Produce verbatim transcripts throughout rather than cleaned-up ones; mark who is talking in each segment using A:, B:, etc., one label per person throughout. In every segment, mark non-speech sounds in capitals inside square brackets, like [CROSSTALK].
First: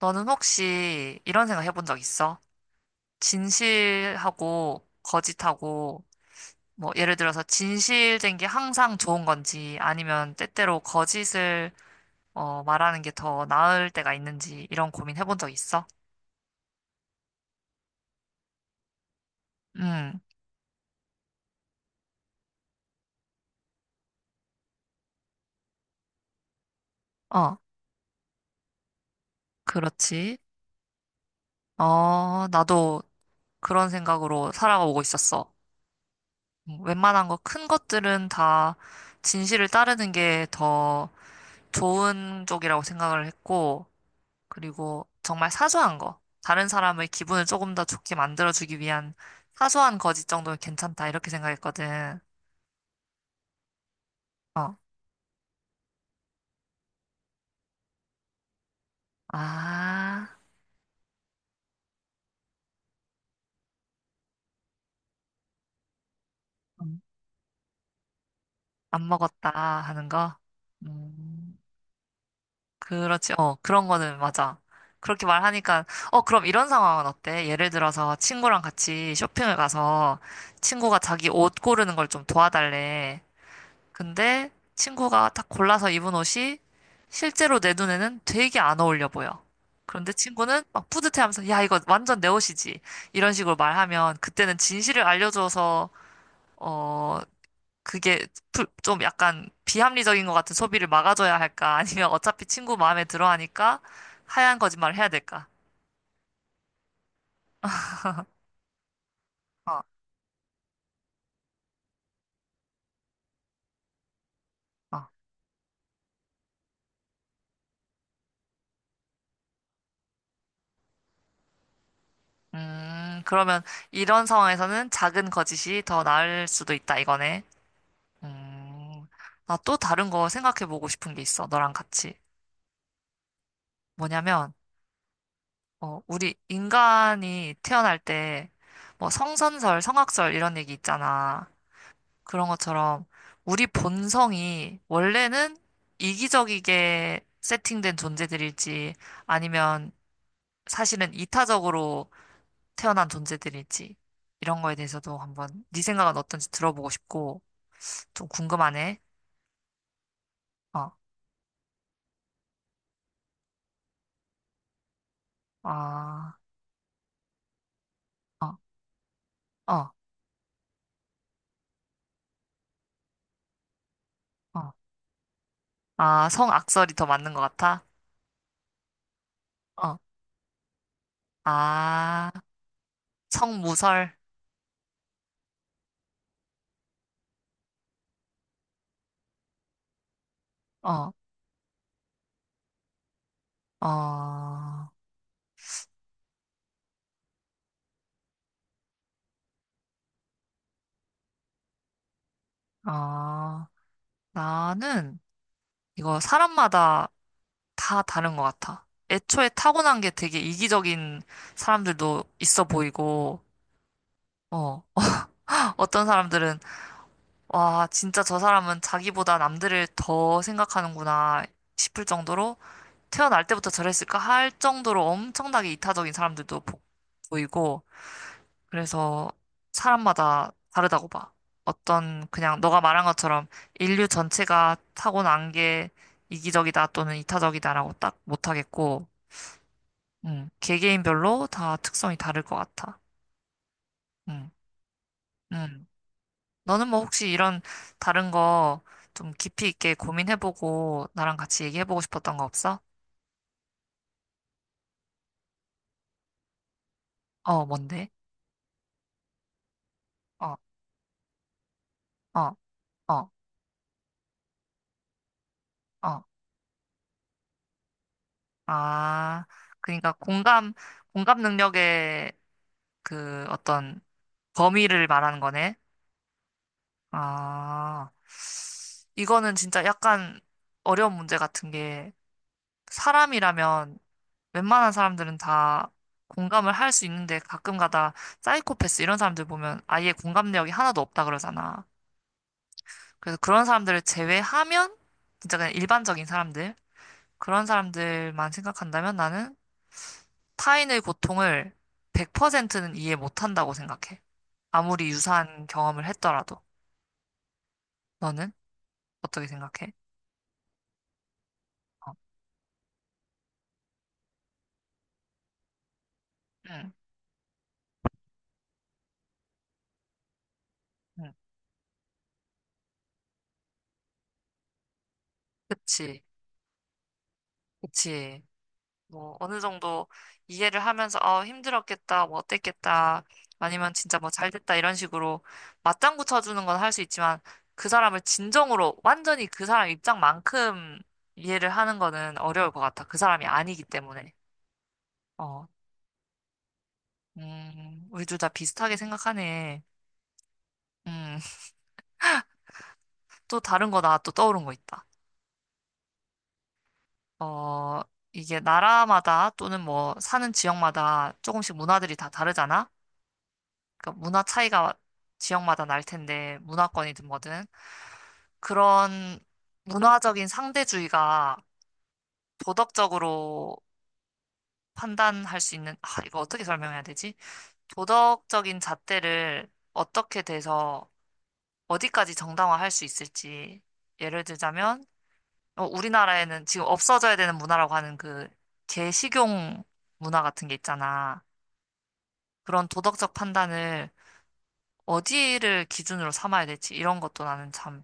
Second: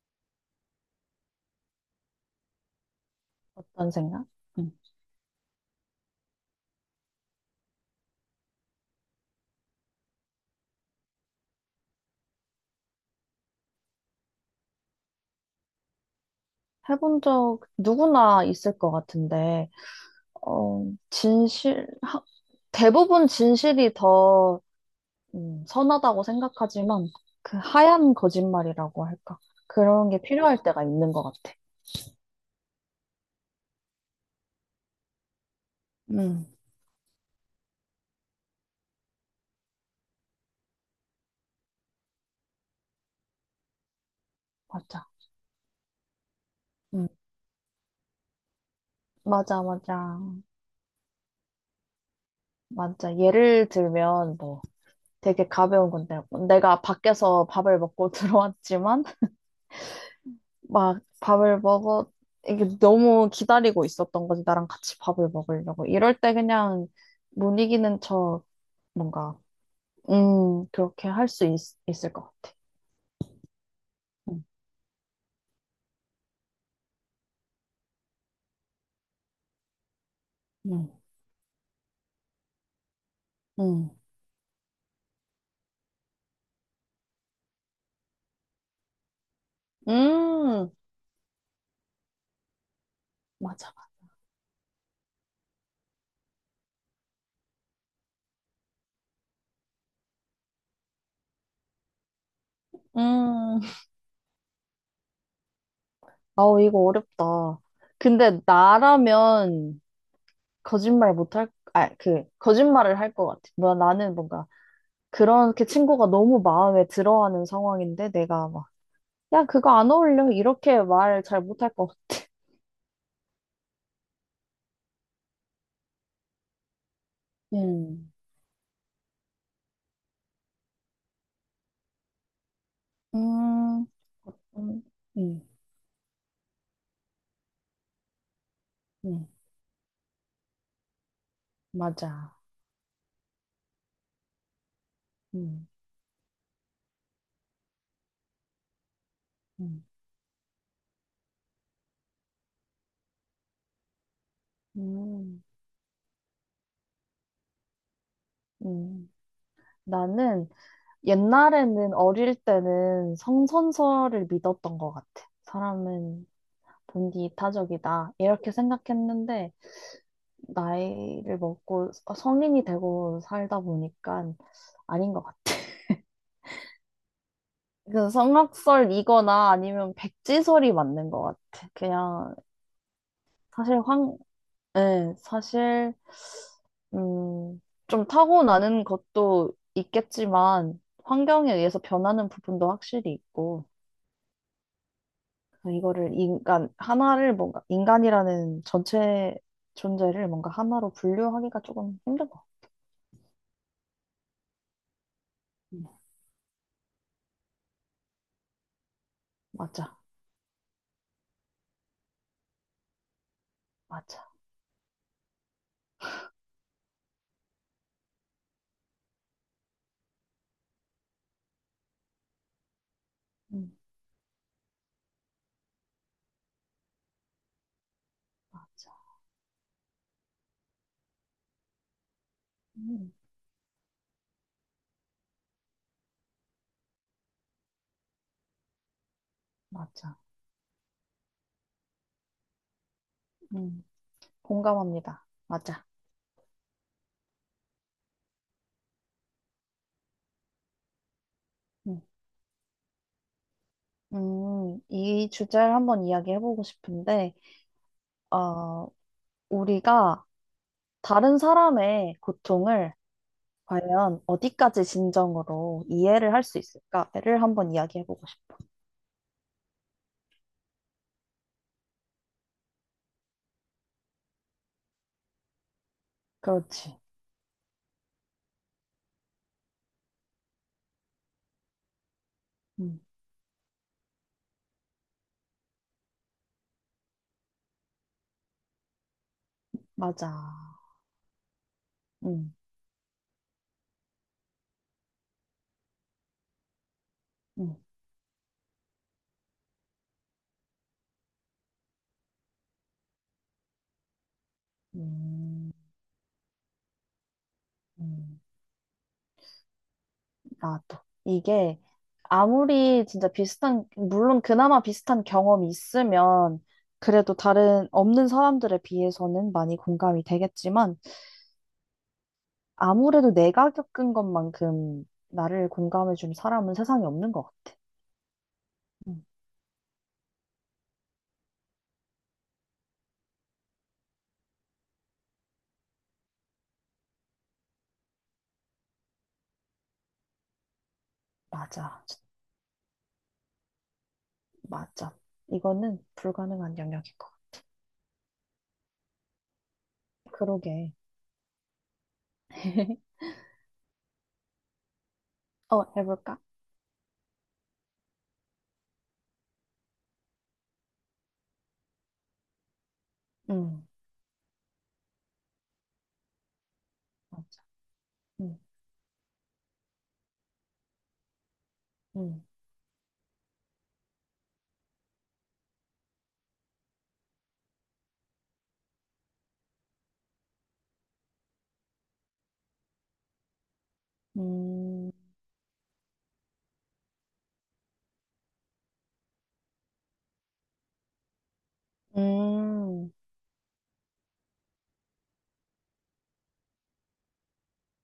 A: 너는 혹시 이런 생각 해본 적 있어?
B: 어떤 생각? 음.
A: 진실하고 거짓하고, 뭐, 예를 들어서 진실된 게 항상 좋은 건지, 아니면 때때로 거짓을, 어, 말하는 게 더 나을 때가 있는지, 이런 고민 해본 적 있어?
B: 해본 적 누구나 있을 것 같은데,
A: 응,
B: 어, 진실, 하- 대부분 진실이 더 음, 선하다고 생각하지만,
A: 어,
B: 그 하얀 거짓말이라고 할까? 그런 게
A: 그렇지.
B: 필요할 때가 있는 것 같아.
A: 어, 나도 그런 생각으로 살아오고 있었어.
B: 음,
A: 음, 웬만한 거 큰 것들은 다 진실을 따르는 게 더 좋은 쪽이라고 생각을 했고,
B: 맞아.
A: 그리고 정말 사소한 거. 다른 사람의
B: 음,
A: 기분을 조금 더 좋게 만들어주기 위한
B: 맞아,
A: 사소한 거짓
B: 맞아.
A: 정도면 괜찮다. 이렇게 생각했거든.
B: 맞아. 예를 들면, 뭐,
A: 어.
B: 되게 가벼운 건데, 내가 밖에서 밥을 먹고 [LAUGHS] 들어왔지만,
A: 아,
B: 막 밥을 먹어 이게 너무 기다리고 있었던 거지 나랑 같이 밥을 먹으려고 이럴 때 그냥
A: 음,
B: 못 이기는 척
A: 안
B: 뭔가
A: 먹었다 하는 거?
B: 음 그렇게 할 수
A: 음,
B: 있을 것 같아.
A: 그렇지. 어, 그런 거는
B: 음,
A: 맞아. 그렇게 말하니까, 어, 그럼 이런 상황은 어때? 예를 들어서 친구랑 같이 쇼핑을 가서
B: 음,
A: 친구가 자기 옷 고르는 걸 좀 도와달래.
B: 음,
A: 근데 친구가 딱 골라서 입은 옷이 실제로 내 눈에는 되게 안 어울려 보여. 그런데 친구는
B: 음,
A: 막 뿌듯해하면서 야 이거 완전 내 옷이지 이런 식으로
B: 맞아.
A: 말하면 그때는 진실을 알려줘서 어 그게 불- 좀 약간 비합리적인 것 같은 소비를 막아줘야 할까 [LAUGHS] 아니면 어차피 친구 마음에 들어
B: 음
A: 하니까
B: [LAUGHS]
A: 하얀 거짓말을 해야 될까?
B: 아우, 이거 어렵다. 근데 나라면
A: 어,
B: 거짓말 못할, 아, 그 거짓말을 할 것 같아. 뭐 나는 뭔가
A: 어.
B: 그렇게 친구가 너무 마음에 들어하는 상황인데 내가 막 야, 그거 안 어울려. 이렇게 말 잘 못할 것.
A: 음, 그러면 이런 상황에서는 작은 거짓이 더 나을 수도 있다 이거네.
B: 음,
A: 음, 나또 다른 거 생각해 보고 싶은 게 있어, 너랑 같이.
B: 음,
A: 뭐냐면,
B: 음, 음,
A: 어, 우리 인간이 태어날 때, 뭐
B: 음,
A: 성선설, 성악설 이런 얘기 있잖아.
B: 맞아.
A: 그런 것처럼 우리 본성이 원래는
B: 음,
A: 이기적이게 세팅된 존재들일지
B: 음,
A: 아니면 사실은 이타적으로 태어난 존재들일지 이런 거에 대해서도
B: 음,
A: 한번 네 생각은 어떤지 들어보고 싶고 좀 궁금하네.
B: 음. 나는
A: 어,
B: 옛날에는 어릴 때는 성선설을 믿었던 것 같아. 사람은
A: 아,
B: 본디 타적이다. 이렇게
A: 어,
B: 생각했는데,
A: 어,
B: 나이를 먹고 성인이 되고 살다 보니까
A: 어.
B: 아닌 것 같아.
A: 아, 성악설이 더 맞는 것 같아?
B: 그 성악설이거나 아니면
A: 어.
B: 백지설이 맞는 것 같아.
A: 아,
B: 그냥 사실
A: 성무설?
B: 네, 사실, 음, 좀 타고나는 것도 있겠지만,
A: 어,
B: 환경에 의해서 변하는 부분도 확실히 있고,
A: 어,
B: 이거를 인간, 하나를 뭔가, 인간이라는 전체 존재를 뭔가 하나로 분류하기가 조금 힘든 것 같아요.
A: 어. 나는
B: 음,
A: 이거 사람마다 다 다른 것 같아. 애초에
B: 맞아,
A: 타고난 게 되게 이기적인 사람들도 있어 보이고,
B: 맞아,
A: 어. 어떤 사람들은, 와, 진짜 저 사람은 자기보다 남들을 더 생각하는구나 싶을 정도로 태어날 때부터
B: 음,
A: 저랬을까 할 정도로 엄청나게 이타적인 사람들도 보- 보이고,
B: 맞아,
A: 그래서 사람마다 다르다고 봐. 어떤 그냥 너가 말한
B: 음,
A: 것처럼 인류 전체가 타고난 게 이기적이다 또는 이타적이다라고 딱 못하겠고,
B: 맞아,
A: 음, 개개인별로 다 특성이 다를 것 같아.
B: 음,
A: 음,
B: 공감합니다. 맞아.
A: 음. 너는 뭐 혹시 이런 다른 거 좀 깊이 있게 고민해보고 나랑 같이 얘기해보고
B: 음,
A: 싶었던 거 없어?
B: 음, 이 주제를 한번 이야기해보고 싶은데,
A: 어, 뭔데?
B: 어, 우리가
A: 어,
B: 다른 사람의
A: 어,
B: 고통을
A: 어,
B: 과연 어디까지 진정으로
A: 어.
B: 이해를 할 수 있을까를 한번 이야기해보고 싶어.
A: 아, 그러니까 공감, 공감 능력의 그 어떤 범위를 말하는 거네.
B: 그렇지.
A: 아, 이거는 진짜 약간 어려운 문제 같은 게
B: 음,
A: 사람이라면 웬만한 사람들은 다 공감을 할 수 있는데 가끔가다 사이코패스 이런 사람들 보면 아예 공감 내역이
B: 맞아.
A: 하나도 없다 그러잖아.
B: 음,
A: 그래서 그런 사람들을 제외하면 진짜 그냥 일반적인 사람들, 그런
B: 음,
A: 사람들만 생각한다면 나는 타인의 고통을 백 퍼센트는 이해 못한다고 생각해. 아무리 유사한
B: 음,
A: 경험을 했더라도.
B: 음,
A: 너는 어떻게 생각해?
B: 나도. 이게
A: 어.
B: 아무리 진짜 비슷한, 물론 그나마 비슷한 경험이 있으면
A: 응.
B: 그래도 다른 없는 사람들에 비해서는 많이 공감이 되겠지만
A: 응.
B: 아무래도 내가 겪은 것만큼 나를
A: 그치,
B: 공감해준 사람은 세상에 없는 것 같아.
A: 그치.
B: 음,
A: 뭐, 어느 정도 이해를 하면서, 어, 힘들었겠다, 뭐, 어땠겠다, 아니면 진짜 뭐, 잘 됐다, 이런 식으로 맞장구 쳐주는 건 할 수 있지만, 그 사람을 진정으로, 완전히 그 사람 입장만큼 이해를 하는
B: 맞아.
A: 거는 어려울 것 같아. 그 사람이 아니기 때문에.
B: 맞아.
A: 어,
B: 이거는 불가능한 영역인 것 같아.
A: 음, 우리 둘 다 비슷하게 생각하네.
B: 그러게.
A: 음, [LAUGHS]
B: [LAUGHS]
A: 또 다른 거 나 또 떠오른 거 있다.
B: 어, 해볼까?
A: 어, 이게 나라마다 또는 뭐, 사는 지역마다 조금씩 문화들이 다 다르잖아?
B: 응.
A: 그러니까 문화 차이가 지역마다 날 텐데 문화권이든
B: 맞아.
A: 뭐든
B: 응,
A: 그런 문화적인 상대주의가
B: 응,
A: 도덕적으로 판단할 수 있는 아 이거 어떻게 설명해야 되지? 도덕적인 잣대를 어떻게 돼서 어디까지 정당화할 수 있을지 예를 들자면
B: 음,
A: 어, 우리나라에는 지금 없어져야 되는 문화라고 하는 그 개식용 문화 같은 게 있잖아. 그런
B: 음,
A: 도덕적 판단을 어디를 기준으로 삼아야 될지 이런 것도 나는 참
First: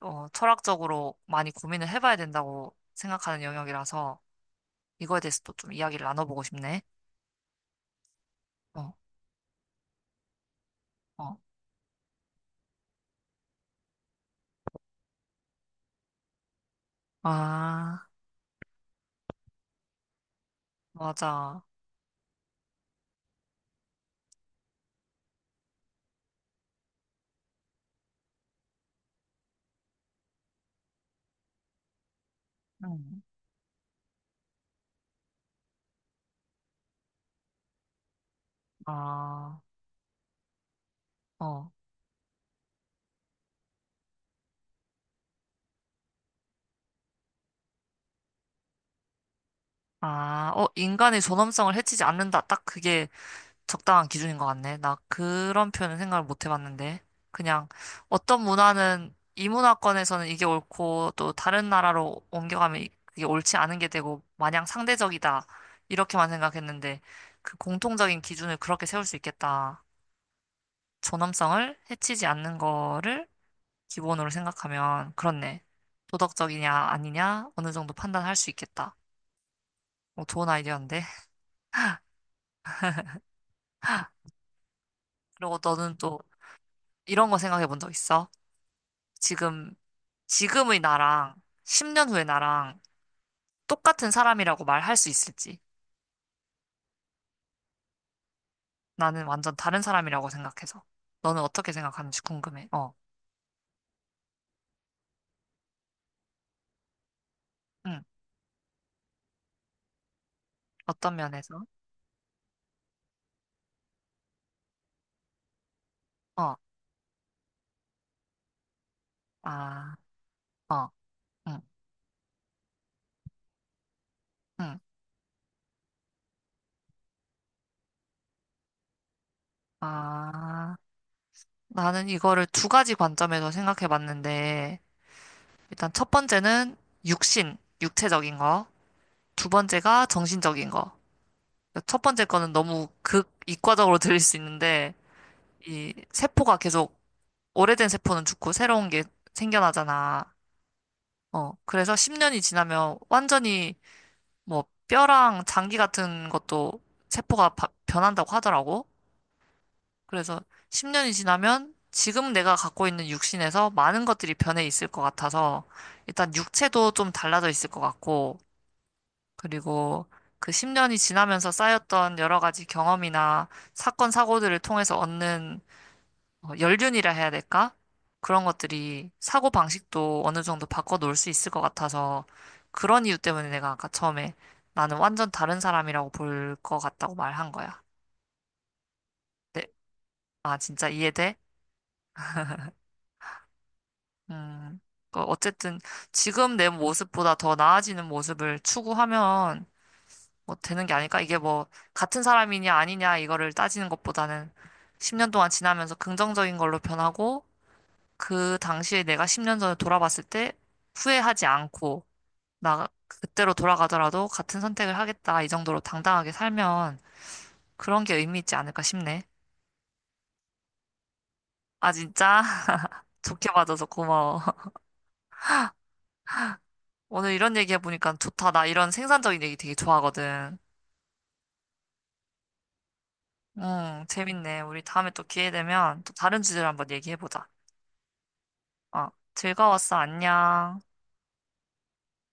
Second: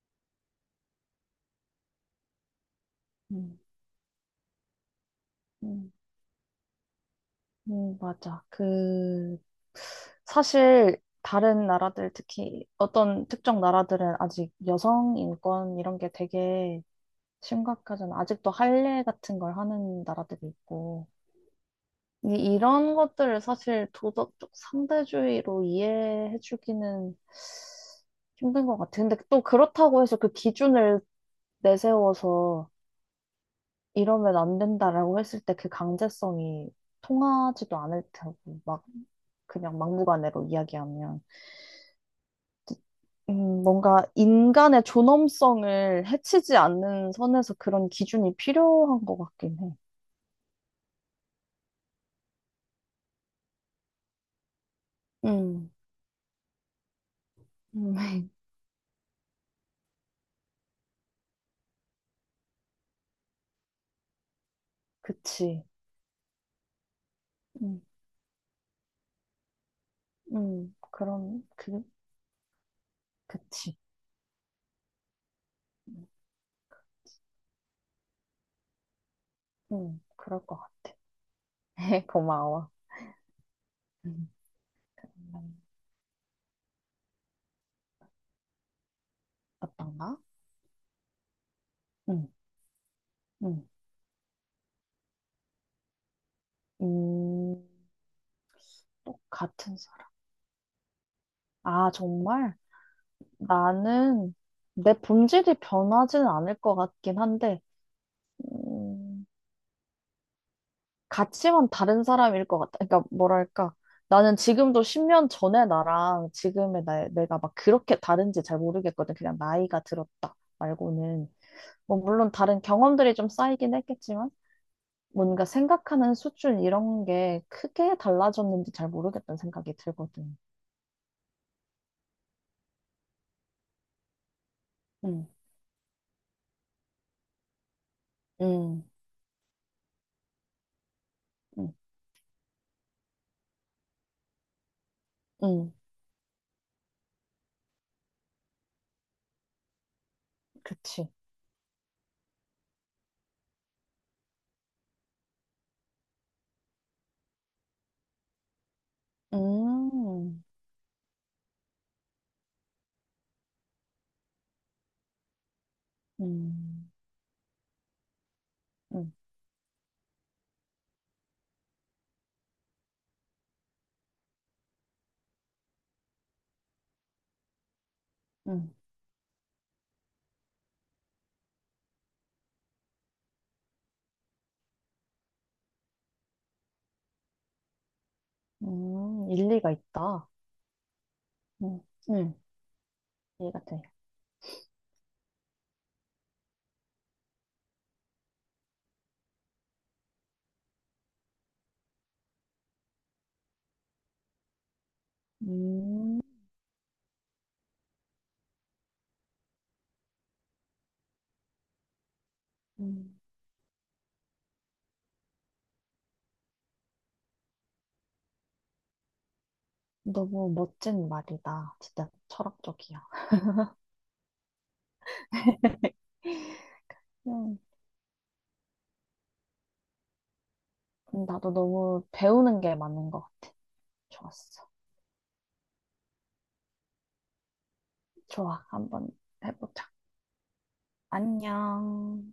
A: 어, 철학적으로 많이 고민을 해봐야 된다고 생각하는
B: 음,
A: 영역이라서 이거에 대해서 또 좀
B: 음,
A: 이야기를 나눠보고 싶네.
B: 음, 맞아.
A: 어,
B: 그, 사실,
A: 어.
B: 다른 나라들, 특히 어떤 특정 나라들은 아직 여성 인권 이런 게 되게
A: 아,
B: 심각하잖아. 아직도 할례 같은 걸 하는 나라들이 있고.
A: 맞아.
B: 이- 이런 것들을 사실 도덕적 상대주의로 이해해주기는 힘든 것 같아요. 근데 또 그렇다고 해서 그 기준을 내세워서
A: 음.
B: 이러면 안 된다라고 했을 때 그 강제성이 통하지도 않을 테고, 막
A: 아,
B: 그냥 막무가내로 이야기하면.
A: 어.
B: 음, 뭔가 인간의 존엄성을 해치지 않는 선에서 그런 기준이 필요한 것 같긴 해.
A: 아, 어, 인간의 존엄성을 해치지 않는다. 딱 그게 적당한 기준인 것 같네. 나 그런
B: 음,
A: 표현은 생각을 못 해봤는데. 그냥
B: 음, [LAUGHS]
A: 어떤 문화는 이 문화권에서는 이게 옳고 또 다른 나라로 옮겨가면 이- 그게 옳지 않은 게 되고 마냥 상대적이다.
B: 그치.
A: 이렇게만 생각했는데 그
B: 음,
A: 공통적인 기준을 그렇게 세울 수 있겠다.
B: 음, 그런,
A: 존엄성을
B: 그,
A: 해치지 않는 거를
B: 그치.
A: 기본으로 생각하면 그렇네. 도덕적이냐 아니냐 어느 정도 판단할 수 있겠다.
B: 응,
A: 어,
B: 그럴
A: 좋은
B: 것 같아.
A: 아이디어인데.
B: [LAUGHS] 고마워. 음,
A: 그리고 너는 또 이런 거 생각해 본 적 있어? 지금
B: 어떤가?
A: 지금의 나랑 십 년 후의
B: 응,
A: 나랑
B: 응.
A: 똑같은 사람이라고 말할 수 있을지.
B: 음, 또
A: 나는 완전
B: 같은
A: 다른
B: 사람.
A: 사람이라고 생각해서. 너는 어떻게
B: 아,
A: 생각하는지
B: 정말?
A: 궁금해. 어,
B: 나는 내 본질이 변하지는 않을 것 같긴 한데,
A: 응.
B: 음,
A: 어떤 면에서?
B: 가치만 다른 사람일 것 같아. 그러니까, 뭐랄까. 나는 지금도 십 년 전의 나랑
A: 어,
B: 지금의 나, 내가 막 그렇게 다른지 잘 모르겠거든. 그냥 나이가
A: 아,
B: 들었다
A: 어,
B: 말고는.
A: 응,
B: 뭐, 물론 다른 경험들이 좀 쌓이긴 했겠지만,
A: 응.
B: 뭔가 생각하는 수준 이런 게 크게 달라졌는지 잘 모르겠다는 생각이 들거든.
A: 아, 나는 이거를 두 가지 관점에서 생각해 봤는데,
B: 응,
A: 일단 첫 번째는 육신, 육체적인 거.
B: 응,
A: 두 번째가 정신적인 거.
B: 응,
A: 첫 번째 거는 너무 극 이과적으로 들릴 수 있는데,
B: 응,
A: 이 세포가 계속 오래된 세포는 죽고 새로운 게 생겨나잖아.
B: 그치.
A: 어, 그래서 십 년이 지나면 완전히 뭐 뼈랑 장기 같은 것도 세포가 바- 변한다고 하더라고. 그래서
B: 음,
A: 십 년이 지나면 지금 내가 갖고 있는 육신에서 많은 것들이 변해 있을 것 같아서 일단
B: 음,
A: 육체도 좀 달라져 있을 것 같고,
B: 음,
A: 그리고 그 십 년이 지나면서 쌓였던 여러 가지 경험이나 사건, 사고들을 통해서 얻는 어, 연륜이라 해야 될까? 그런
B: 음,
A: 것들이 사고 방식도 어느 정도 바꿔 놓을 수 있을 것 같아서 그런 이유 때문에 내가 아까 처음에 나는 완전 다른 사람이라고 볼 것 같다고 말한 거야.
B: 음,
A: 네.
B: 일리가 있다.
A: 아, 진짜 이해돼?
B: 응, 응, 이해가 돼.
A: 음, 그 어쨌든 지금 내 모습보다 더 나아지는 모습을 추구하면 뭐 되는 게 아닐까? 이게 뭐 같은 사람이냐 아니냐 이거를 따지는 것보다는 십 년 동안 지나면서
B: 음,
A: 긍정적인 걸로 변하고 그 당시에 내가 십 년 전에 돌아봤을 때 후회하지 않고 나
B: 음,
A: 그때로 돌아가더라도 같은 선택을 하겠다 이 정도로 당당하게 살면 그런 게 의미 있지 않을까 싶네.
B: 너무 멋진 말이다.
A: 아
B: 진짜
A: 진짜
B: 철학적이야.
A: [LAUGHS] 좋게 봐줘서 고마워. [LAUGHS]
B: [LAUGHS]
A: 오늘 이런
B: 음,
A: 얘기 해보니까 좋다. 나 이런 생산적인 얘기 되게 좋아하거든.
B: 나도 너무 배우는 게 많은 것 같아.
A: 응, 재밌네.
B: 좋았어.
A: 우리 다음에 또 기회 되면 또 다른 주제로 한번 얘기해보자.
B: 좋아, 한번
A: 어,
B: 해보자.
A: 즐거웠어. 안녕.
B: 안녕.